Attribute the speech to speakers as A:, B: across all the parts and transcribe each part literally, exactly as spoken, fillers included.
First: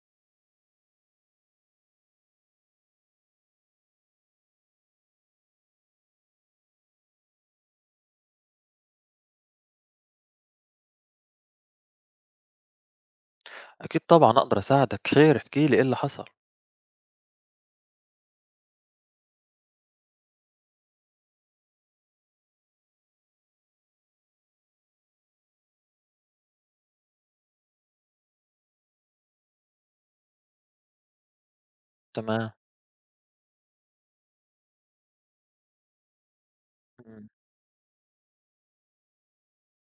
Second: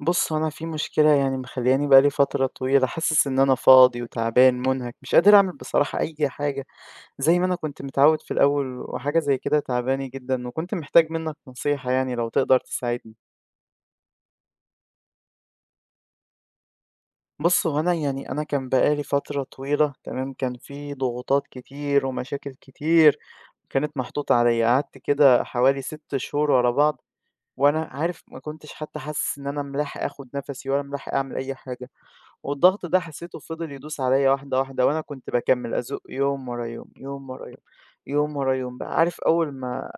A: بُص، هو أنا في مشكلة يعني مخلّياني بقى لي فترة طويلة حاسس إن أنا فاضي وتعبان مُنهَك، مش قادر أعمل بصراحة أي حاجة زي ما أنا كنت متعوّد في الأول، وحاجة زي كده تعباني جدًا، وكنت محتاج منّك نصيحة يعني لو تقدر تساعدني.
B: أكيد طبعًا أقدر أساعدك، خير احكِ لي إيه اللي حصل؟
A: بُص، هو أنا يعني أنا كان بقى لي فترة طويلة تمام، كان في ضغوطات كتير ومشاكل كتير كانت محطوطة عليّا، قعدت كده حوالي 6 شهور ورا بعض وأنا عارف ما كنتش حتى حاسس إن أنا ملاحق آخُد نَفَسي ولا ملاحق أعمل أي حاجة.
B: تمام.
A: والضغط ده حسيته فضل يدوس عليّا واحدة، واحدة، وأنا كنت باكمّل أزُق يوم ورا يوم،
B: إمم.
A: يوم ورا يوم، يوم ورا يوم بقى. عارف أول ما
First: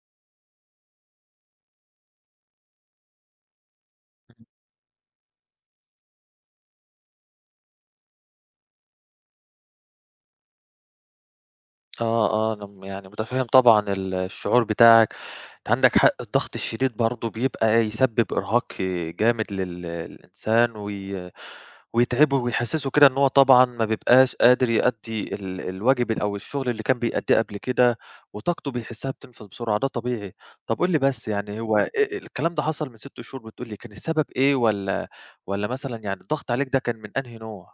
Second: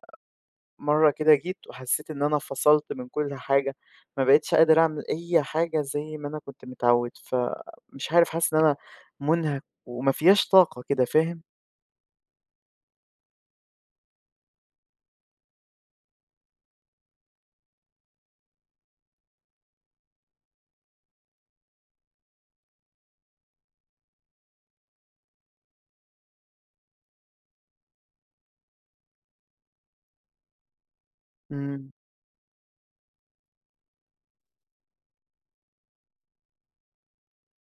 A: مرّة كده جيت وحسيت إن أنا فصلت من كل حاجة، ما
B: إمم.
A: بقيتش قادر أعمل أي حاجة زي ما أنا كنت متعوّد، فمش عارف، حاسس إن أنا مُنهَك وما فياش طاقة كده، فاهم؟
B: آه، آه، أنا م يعني متفهم طبعًا ال الشعور بتاعك. أنت عندك حق، الضغط الشديد برضه بيبقى يسبب إرهاق جامد لل للإنسان وي ويتعبه ويحسسه كده إن هو طبعًا ما بيبقاش قادر يأدي ال الواجب أو الشغل اللي كان بيأديه قبل كده، وطاقته بيحسها بتنفذ بسرعة. ده طبيعي. طب قُل لي بس، يعني هو أ
A: إمم.
B: الكلام ده حصل من ستة شهور بتقول لي، كان السبب إيه، والّا والّا مثلًا يعني الضغط عليك ده كان من أنهي نوع؟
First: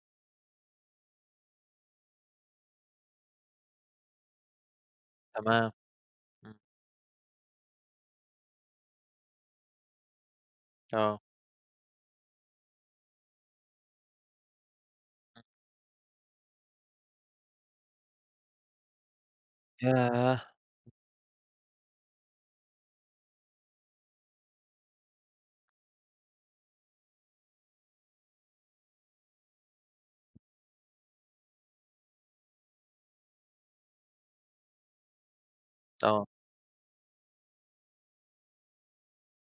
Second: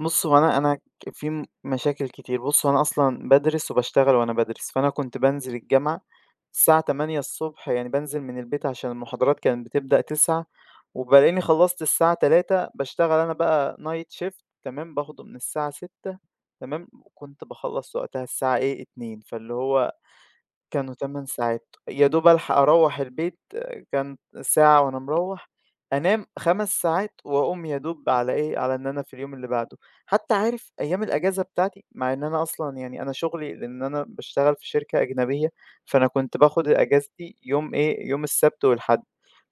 A: بُص، هو أنا أنا ك- في م مشاكل كتير. بُص، هو أنا أصلًا بادرس وباشتغل وأنا بادرس، فأنا كنت بانزل
B: تمام.
A: الجامعة
B: إمم.
A: الساعة تمانية يعني بانزل من البيت عشان المحاضرات كانت بتبدأ تسعة
B: آه.
A: وبالاقيني خلّصت الساعة تلاتة باشتغل أنا بقى night shift تمام، باخده من
B: إمم.
A: الساعة ستة تمام، وكنت باخلّص وقتها الساعة إيه، اتنين فاللي هو
B: ياه!
A: كانوا 8 ساعات، يا دوب ألحق أروّح البيت آه، كانت ساعة وأنا مروّح، أنام 5 ساعات وأقوم يا دوب على إيه، على إن أنا في اليوم اللي بعده، حتى عارف أيام الأجازة بتاعتي مع إن أنا أصلًا يعني أنا شغلي لإن أنا باشتغل في شركة أجنبية، فأنا
B: آه.
A: كنت باخد أجازتي يوم إيه، يوم السبت والحد،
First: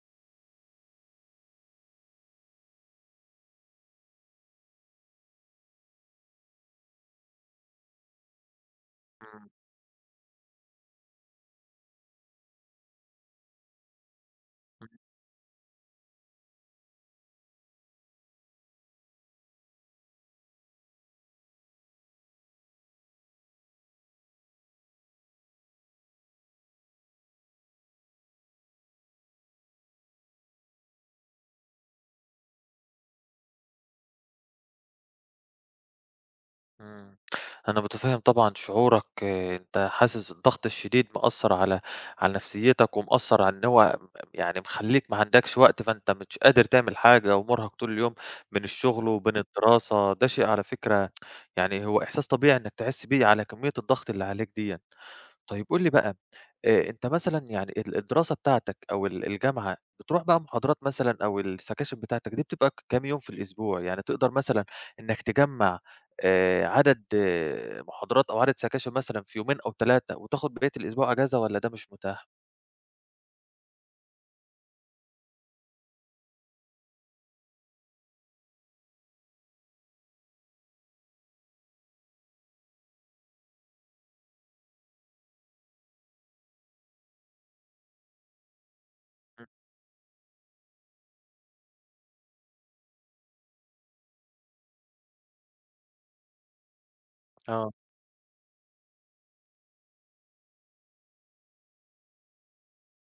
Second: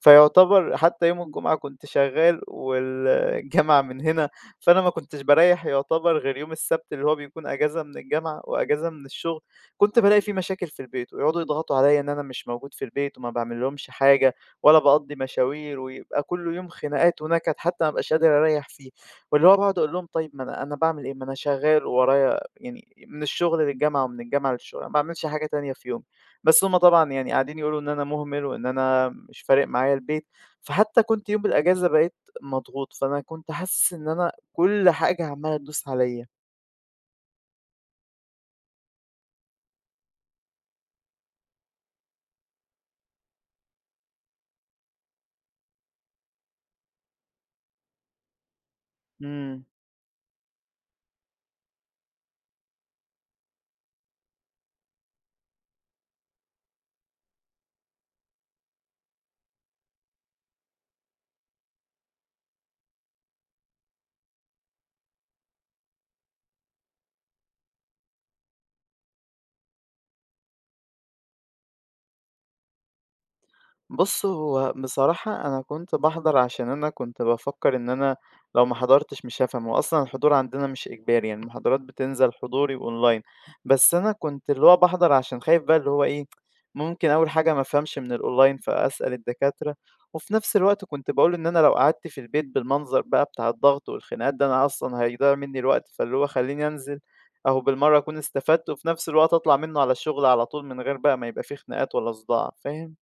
A: فيعتبر حتى يوم الجمعة كنت شغال والجامعة من هنا، فأنا ما كنتش باريّح يعتبر غير يوم السبت اللي هو بيكون أجازة من الجامعة وأجازة من الشغل.
B: إمم.
A: كنت بالاقي في مشاكل في البيت ويقعدوا يضغطوا عليّا إن أنا مش موجود في البيت وما باعملهمش حاجة ولا
B: إمم.
A: باقضّي مشاوير ويبقى كل يوم خناقات ونكد حتى ما ابقاش قادر أريّح فيه، واللي هو باقعد أقول لهم طيب ما أنا أنا باعمل إيه؟ ما أنا شغّال وورايا يعني من الشغل للجامعة ومن الجامعة للشغل، أنا ما باعملش حاجة تانية في يومي، بس هم طبعًا يعني قاعدين يقولوا إن أنا مهمل وإن أنا مش فارق معايا البيت، فحتى كنت يوم الأجازة بقيت مضغوط، فأنا كنت حاسس إن أنا كل حاجة عمّالة تدوس عليّا.
B: إمم. أنا متفهم طبعًا شعورك. آه، أنت حاسس الضغط الشديد مأثّر على على نفسيتك، ومأثّر على إن هو يعني مخلّيك ما عندكش وقت، فأنت مش قادر تعمل حاجة، ومُرهق طول اليوم بين الشغل وبين
A: إمم.
B: الدراسة. ده شيء على فكرة يعني هو إحساس طبيعي إنك تحس بيه على كمية الضغط اللي عليك ديّة. طيب قُل لي بقى، آآ أنت مثلًا يعني ال الدراسة بتاعتك أو ال الجامعة، بتروح بقى محاضرات مثلًا أو السكاشن بتاعتك دي بتبقى ك كام يوم في الأسبوع؟ يعني تقدر مثلًا إنّك تجمّع آآ عدد آه، محاضرات أو عدد سكاشن مثلًا في يومين أو تلاتة وتاخد بقية الأسبوع أجازة والّا ده مش متاح؟
A: بُص، هو بصراحة أنا كنت باحضر عشان أنا كنت بافكّر إن أنا لو ما حضرتش مش هافهم، وأصلًا الحضور عندنا مش إجباري، يعني المحاضرات بتنزل حضوري وأونلاين، بس أنا كنت اللي هو باحضر عشان خايف بقى اللي هو إيه، ممكن أول حاجة ما افهمش من الأونلاين فأسأل
B: إمم.
A: الدكاترة، وفي نفس الوقت كنت باقول إن أنا لو قعدت في البيت بالمنظر بقى بتاع الضغط والخناقات ده أنا أصلًا هيضيع مني الوقت، فاللي هو خلّيني أنزل أهو
B: آه.
A: بالمرّة أكون استفدت، وفي نفس الوقت أطلع منه على الشغل على طول من غير بقى ما يبقى في خناقات ولا صداع، فاهم؟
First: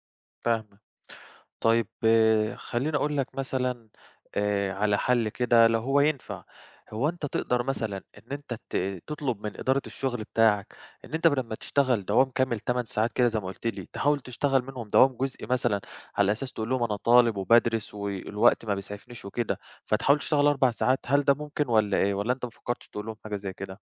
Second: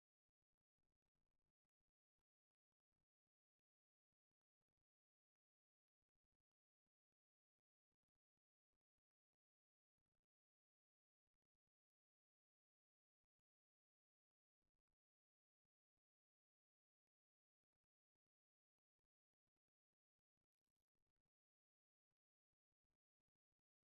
B: فاهمك. طيب، آه، خلّيني أقول لك مثلًا آآ على حَل كده لو هو ينفع. هو أنت تقدر مثلًا إن أنت ت تطلب من إدارة الشغل بتاعك إن أنت بدل ما تشتغل دوام كامل تمن ساعات كده زي ما قُلت لي، تحاول تشتغل منهم دوام جزئي مثلًا، على أساس تقول لهم أنا طالب وبادرس والوقت ما بيسعفنيش وكده، فتحاول تشتغل أربع ساعات. هل ده ممكن والّا إيه، والّا أنت ما فكّرتش تقول لهم حاجة زي كده؟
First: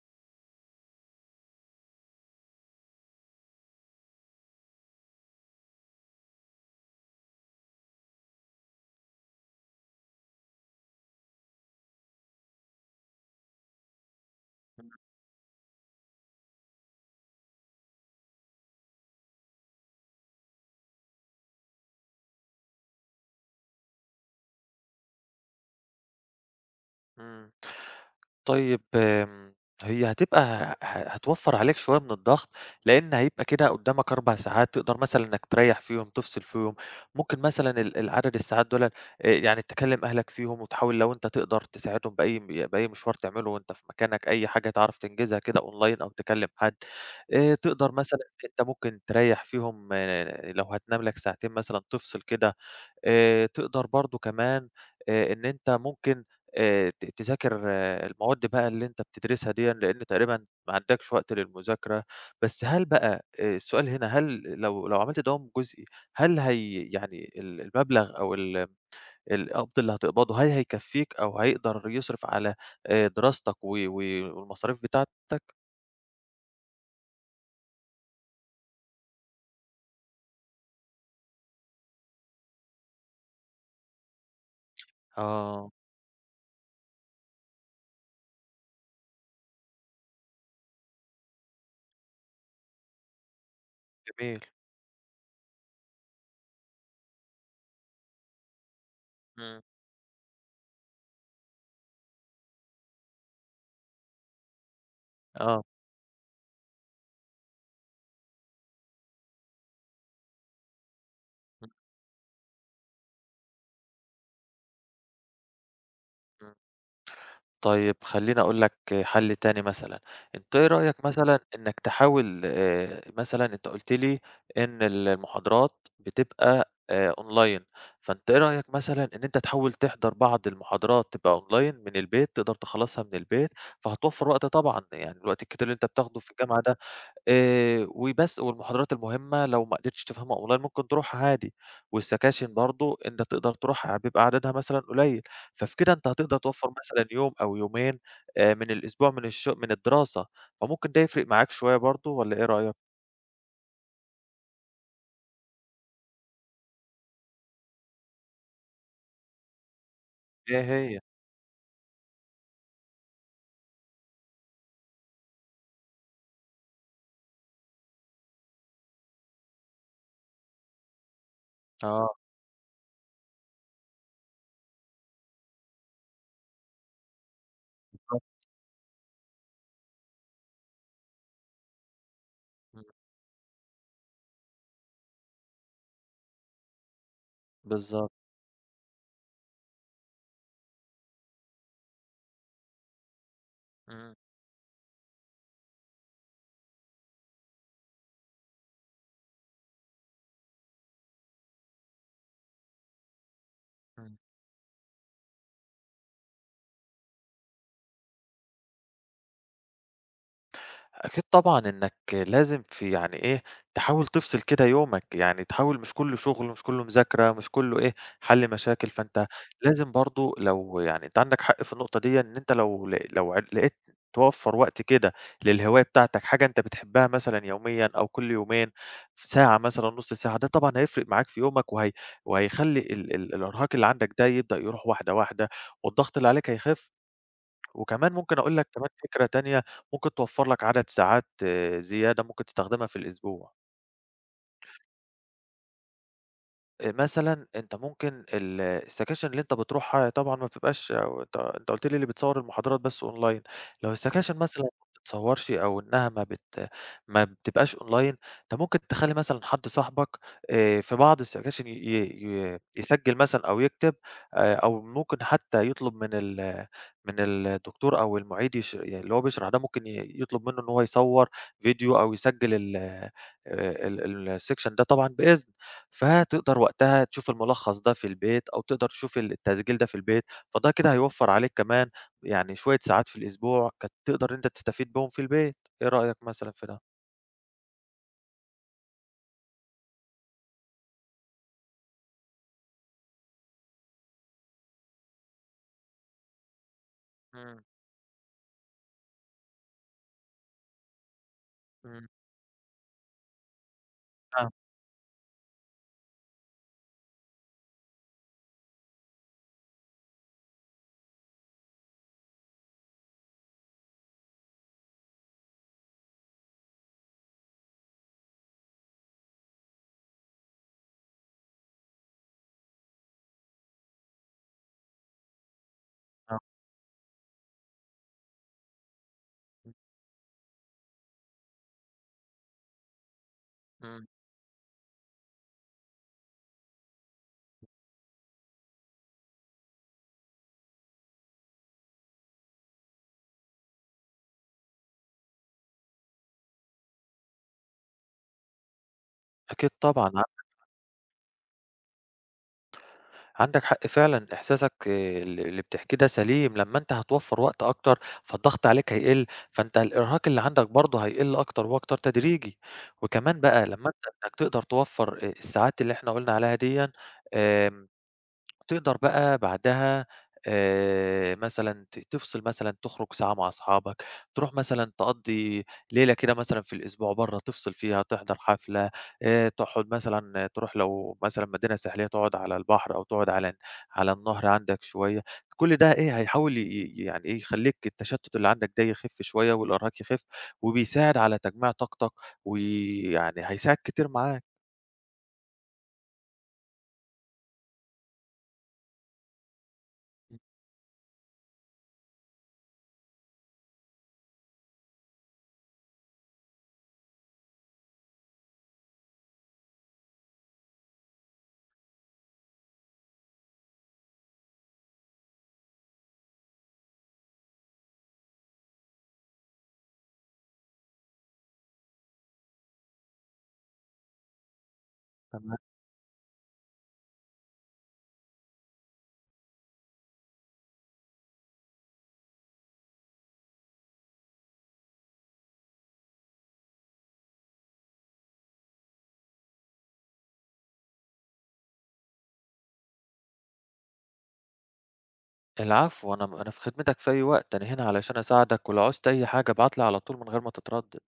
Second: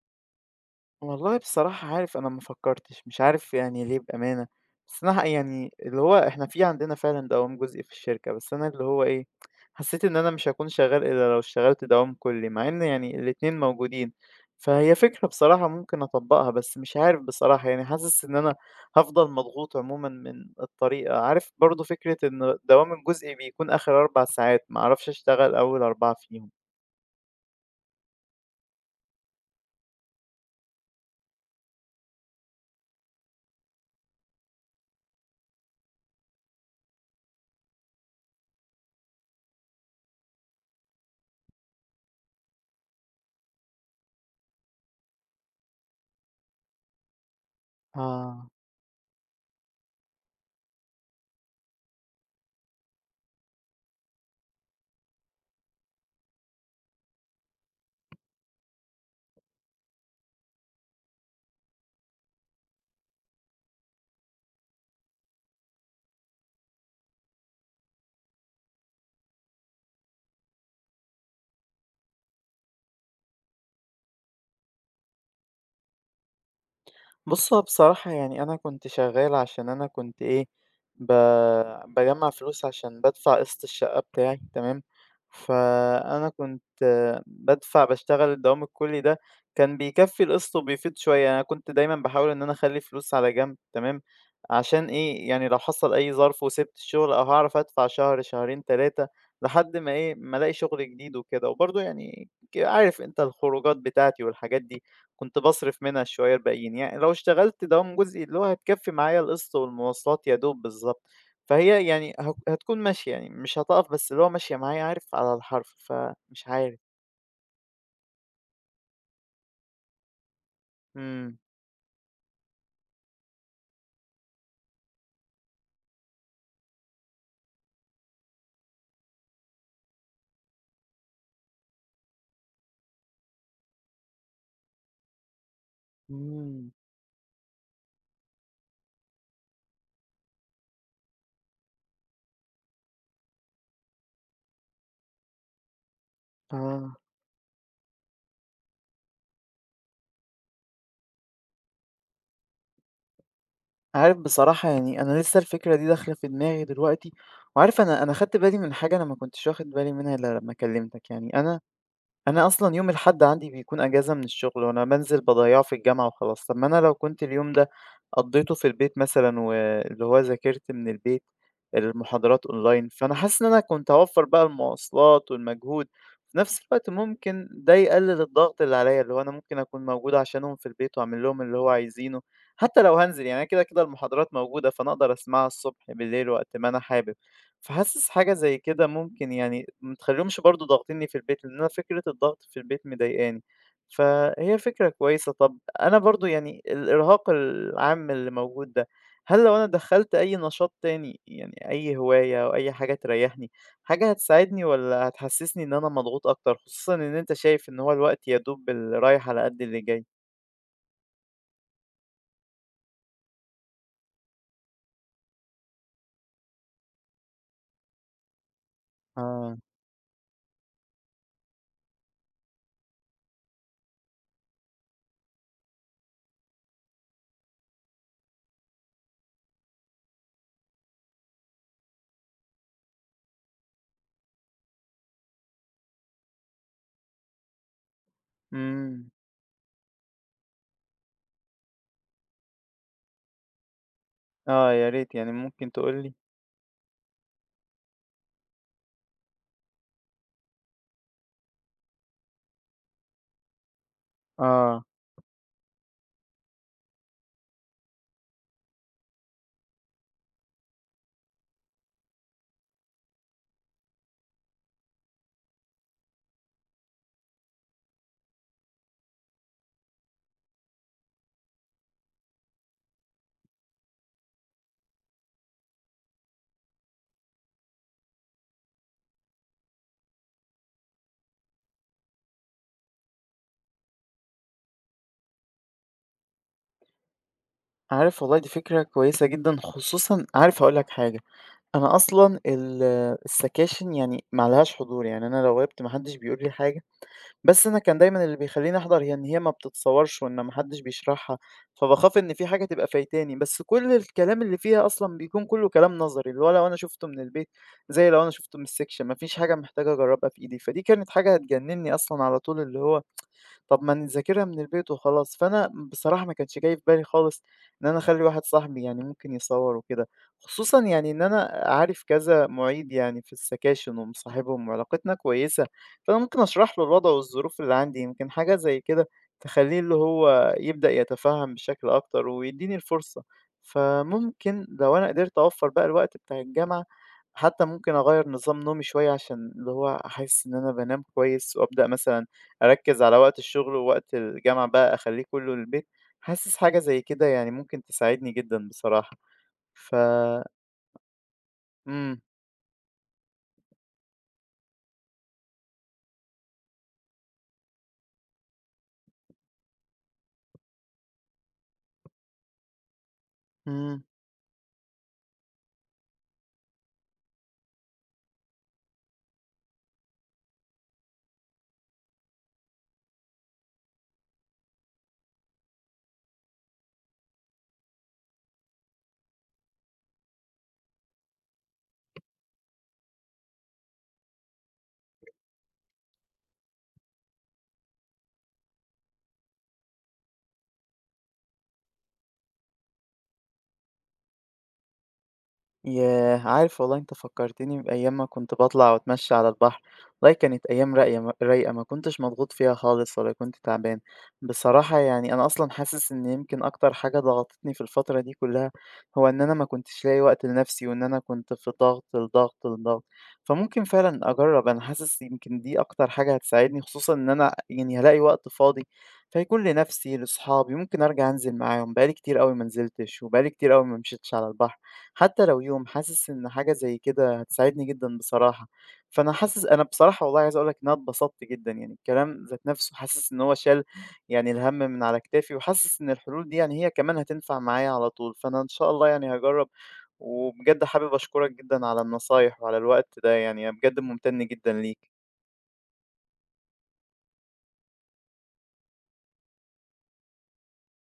A: والله بصراحة عارف أنا ما فكّرتش، مش عارف يعني ليه بأمانة، بس أنا ح يعني اللي هو إحنا في عندنا فعلًا دوام جزئي في الشركة، بس أنا اللي هو إيه، حسّيت إن أنا مش هاكون شغّال إلا لو اشتغلت دوام كُلّي، مع إن يعني الاتنين موجودين، فهي فكرة بصراحة ممكن أطبّقها، بس مش عارف بصراحة يعني حاسس إن أنا هافضل مضغوط عمومًا من الطريقة، عارف برضه فكرة إن الدوام الجزئي بيكون آخر 4 ساعات، ما أعرفش أشتغل أول 4 فيهم.
B: إمم. طيب، آمم، هي هتبقى ه هتوفّر عليك شوية من الضغط، لإن هيبقى كده قدّامك أربع ساعات تقدر مثلًا إنك تريّح فيهم، تفصل فيهم. ممكن مثلًا ال العدد الساعات دُولًا، آآ، يعني تكلّم أهلك فيهم وتحاول لو أنت تقدر تساعدهم بأي م بأي مشوار تعمله وأنت في مكانك، أي حاجة تعرف تنجزها كده أونلاين أو تكلّم حد. آآ، تقدر مثلًا
A: آه.
B: أنت ممكن تريّح فيهم، آه، لو هتنام لك ساعتين مثلًا تفصل كده. آآ تقدر برضه كمان، آآ إن أنت ممكن آآ ت تذاكر آه، المواد بقى اللي أنت بتدرسها ديًا، لإن تقريبًا ما عندكش وقت للمذاكرة. بس هل بقى، آآ السؤال هنا، هل لو لو عملت دوام جزئي، هل هي يعني ال المبلغ أو ال القبض اللي هتقبضه هل هيكفّيك أو هيقدر يصرف على آآ دراستك و و والمصاريف بتاعتك؟
A: بُص، هو بصراحة يعني أنا كنت شغّال عشان أنا كنت إيه، ب باجمّع فلوس عشان بادفع قسط الشقة بتاعي تمام،
B: آه،
A: فأنا كنت بادفع باشتغل الدوام الكلّي ده، كان بيكفّي القسط وبيفيض شوية، أنا كنت دايمًا باحاول إن أنا أخلّي فلوس على جنب تمام،
B: جميل.
A: عشان إيه، يعني لو حصل أي ظرف وسِبت الشغل أو هاعرف أدفع شهر، شهرين، تلاتة
B: إمم.
A: لحد ما إيه، ما ألاقي شغل جديد وكده، وبرضه يعني ك عارف أنت الخروجات بتاعتي والحاجات دي. كنت
B: آه.
A: باصرف منها شوية الباقيين، يعني لو اشتغلت دوام جزئي اللي هو هتكفي معايا القسط والمواصلات يا دوب بالضبط،
B: إمم.
A: فهي يعني هك هتكون ماشية يعني مش هتقف بس اللي هو ماشية معايا عارف على الحرف، فمش
B: إمم.
A: عارف.
B: طيب، خلّيني أقول لك حل تاني مثلًا. أنت إيه رأيك
A: إمم.
B: مثلًا إنك تحاول، آآ، مثلًا أنت قُلت لي إن ال المحاضرات بتبقى آآ، أونلاين، فأنت إيه رأيك مثلًا إن أنت تحاول تحضر بعض المحاضرات تبقى أونلاين من البيت، تقدر تخلّصها من البيت، فهتوفّر وقت طبعًا. يعني الوقت الكتير اللي أنت بتاخده في الجامعة
A: إمم،
B: ده، آآ وبس. والمحاضرات المهمة لو ما قدرتش تفهمها أونلاين ممكن تروحها عادي، والسكاشن برضه أنت تقدر تروحها، بيبقى عددها مثلًا قليل. ففي كده أنت هتقدر توفّر
A: آه.
B: مثلًا يوم أو يومين آآ من الأسبوع، من الش من الدراسة. فممكن ده يفرق معاك شوية برضه، والّا إيه رأيك؟
A: عارف بصراحة يعني أنا لسه الفكرة دي داخلة في دماغي دلوقتي، وعارف أنا أنا خدت بالي من حاجة أنا ما كنتش واخد بالي منها إلا لمّا
B: هي. هي.
A: كلمتك، يعني أنا أنا أصلًا يوم الحد عندي بيكون أجازة من الشغل، وأنا بانزل باضيّعه في الجامعة وخلاص. طب ما أنا لو كنت اليوم ده قضّيته في البيت مثلًا واللي هو ذاكرت من البيت
B: آه،
A: المحاضرات أونلاين، فأنا حاسس إن أنا كنت هاوفّر بقى المواصلات والمجهود، في نفس الوقت ممكن ده يقلل
B: بالضبط.
A: الضغط اللي عليّا، اللي هو أنا ممكن أكون موجود عشانهم في البيت وأعمل لهم اللي هو عايزينه، حتى
B: إمم.
A: لو هانزل يعني أنا كده، كده المحاضرات موجودة، فأنا أقدر أسمعها الصبح، بالليل، وقت ما أنا حابب.
B: بالضبط.
A: فحاسس حاجة زي كده ممكن يعني ما تخليهمش برضه ضاغطينّي في البيت، لأن أنا فكرة الضغط في البيت مضايقاني،
B: إمم.
A: فهي فكرة كويسة. طَب أنا برضه يعني الإرهاق العام اللي موجود ده، هل لو أنا دخّلت أي نشاط تاني، يعني أي هواية أو أي حاجة تريّحني، حاجة
B: إمم.
A: هتساعدني والّا هتحسّسني إن أنا مضغوط أكتر، خصوصًا إن أنت شايف إن هو الوقت يا دوب اللي رايح على قد اللي جاي؟
B: أكيد طبعًا إنك لازم في يعني إيه، تحاول تفصل كده يومك، يعني تحاول مش كُلّه شغل، مش كُلّه مذاكرة، مش كُلّه إيه، حَل مشاكل. فأنت
A: آه.
B: لازم برضه، لو يعني أنت عندك حق في النقطة ديًّا، إن أنت لو ل لو عل لقيت توفّر وقت كده للهواية بتاعتك، حاجة أنت بتحبها مثلًا يوميًا أو كل يومين، ساعة مثلًا، نُص ساعة، ده طبعًا هيفرق معاك في يومك، وهي وهيخلّي ال ال الإرهاق اللي عندك ده يبدأ يروح واحدة، واحدة، والضغط اللي عليك هيخِف. وكمان ممكن أقول لك كمان
A: إمم.
B: فكرة تانية، ممكن توفّر لك عدد ساعات آه، زيادة ممكن تستخدمها في الأسبوع.
A: آه، يا ريت يعني ممكن تقول لي؟
B: آآ مثلًا أنت ممكن ال السكاشن اللي أنت بتروحها هي طبعًا ما بتبقاش، أو أنت أنت قُلت لي اللي بتصوّر المحاضرات بس أونلاين. لو السكاشن مثلًا ما
A: آه.
B: بتتصوّرش، أو إنها ما بت ما بتبقاش أونلاين، أنت ممكن تخلّي مثلًا حد صاحبك، آآ في بعض السكاشن ي ي ي- يسجّل مثلًا أو يكتب، آآ أو ممكن حتى يطلب من ال من الدكتور أو المعيد، يش يعني اللي هو بيشرح ده ممكن ي يطلب منّه إن هو يصوّر فيديو أو يسجّل ال آآ ال الsection ده طبعًا بإذن. فتقدر وقتها تشوف الملخص ده في البيت، أو تقدر تشوف ال التسجيل ده في البيت. فده كده هيوفّر عليك كمان يعني شوية ساعات في الأسبوع كانت تقدر أنت تستفيد بيهم في البيت. إيه رأيك مثلًا في ده؟
A: عارف والله دي فكرة كويسة جدًا، خصوصًا عارف هاقول لك حاجة، أنا أصلًا ال السكاشن يعني ما عليهاش حضور، يعني أنا لو غِبت ما حدش بيقول لي حاجة،
B: إمم.
A: بس أنا كان دايمًا اللي بيخلّيني أحضر هي إن هي ما بتتصورش وإن ما حدش بيشرحها،
B: إمم.
A: فباخاف إن في حاجة تبقى فايتاني، بس كل الكلام
B: فاهمك.
A: اللي فيها أصلًا بيكون كُلّه كلام نظري، اللي هو لو أنا شُفته من البيت زي لو أنا شُفته من السكشن، ما فيش حاجة محتاج أجرّبها في إيدي، فدي كانت حاجة هتجنّني أصلًا على طول اللي هو طب ما نذاكرها من البيت وخلاص، فأنا بصراحة ما كانش جاي في بالي خالص إن أنا أخلّي واحد صاحبي يعني ممكن يصوّر وكده، خصوصًا يعني إن أنا عارف كذا مُعيد يعني في السكاشن ومصاحبهم وعلاقتنا كويسة، فأنا
B: آه.
A: ممكن أشرح له الوضع والظروف اللي عندي، يمكن حاجة زي كده
B: إمم.
A: تخلّيه اللي هو يبدأ يتفهّم بشكل أكتر ويدّيني الفرصة.
B: إمم.
A: فممكن لو أنا قدرت أوفّر بقى الوقت بتاع الجامعة، حتى ممكن أغيّر نظام نومي شوية عشان اللي هو أحس إن أنا بانام كويس وأبدأ مثلًا أركّز على وقت الشغل ووقت الجامعة بقى أخلّيه كلّه للبيت، حاسس حاجة زي كده يعني ممكن تساعدني جدًا بصراحة.
B: أكيد
A: ف
B: طبعًا ع
A: إمم،
B: عندك حق فعلًا، إحساسك ال اللي اللي بتحكيه ده سليم. لمّا أنت هتوفّر وقت أكتر فالضغط عليك هيقل، فأنت الإرهاق اللي عندك برضه هيقل أكتر وأكتر تدريجي. وكمان بقى لمّا
A: إمم.
B: أنت إنك تقدر توفّر آآ الساعات اللي إحنا قُلنا عليها ديًّا، آمم تقدر بقى بعدها، آآ، مثلًا ت تفصل، مثلًا تخرج ساعة مع أصحابك، تروح مثلًا تقضّي ليلة كده مثلًا في الأسبوع برّه تفصل فيها، تحضر حفلة، آآ، تقعد مثلًا تروح لو مثلًا مدينة ساحلية تقعد على البحر أو تقعد على على النهر عندك شوية. كل ده إيه هيحاول ي ي يعني إيه يخلّيك التشتت اللي عندك ده يخف شوية والإرهاق يخف، وبيساعد على تجميع طاقتك ويعني هيساعد كتير معاك.
A: ياه! عارف والله أنت فكّرتني بأيام ما كنت باطلع وأتمشّى على البحر، والله كانت أيام راقية م رايقة ما كنتش مضغوط فيها خالص ولا كنت تعبان. بصراحة يعني أنا أصلًا حاسس إن يمكن أكتر حاجة ضغطتني في الفترة دي كلّها، هو إن أنا ما كنتش لاقي وقت لنفسي وإن أنا كنت في ضغط، لضغط، لضغط. فممكن فعلًا أجرّب، أنا حاسس يمكن دي أكتر حاجة هتساعدني خصوصًا إن أنا يعني هالاقي وقت فاضي، فهيكون لنفسي، لصحابي، ممكن أرجع أنزل معاهم، بقى لي كتير أوي ما نزلتش وبقى لي كتير أوي ما مشيتش على البحر. حتى
B: تمام.
A: لو يوم، حاسس إن حاجة زي كده هتساعدني جدًا بصراحة. فأنا حاسس أنا بصراحة والله عايز أقول لك إن أنا اتبسطت جدًا، يعني الكلام ذات نفسه حاسس إن هو شال يعني الهَم من على كتافي، وحاسس إن الحلول دي يعني هي كمان هتنفع معايا على طول، فأنا إن شاء الله يعني هاجرّب، وبجد حابب أشكرك جدًا على النصايح وعلى الوقت ده، يعني أنا بجد ممتن جدًا ليك.
B: العفو، أنا م أنا في خدمتك في أي وقت، أنا هنا علشان أساعدك، ولو عُزت أي حاجة ابعت لي على طول من غير ما تتردد.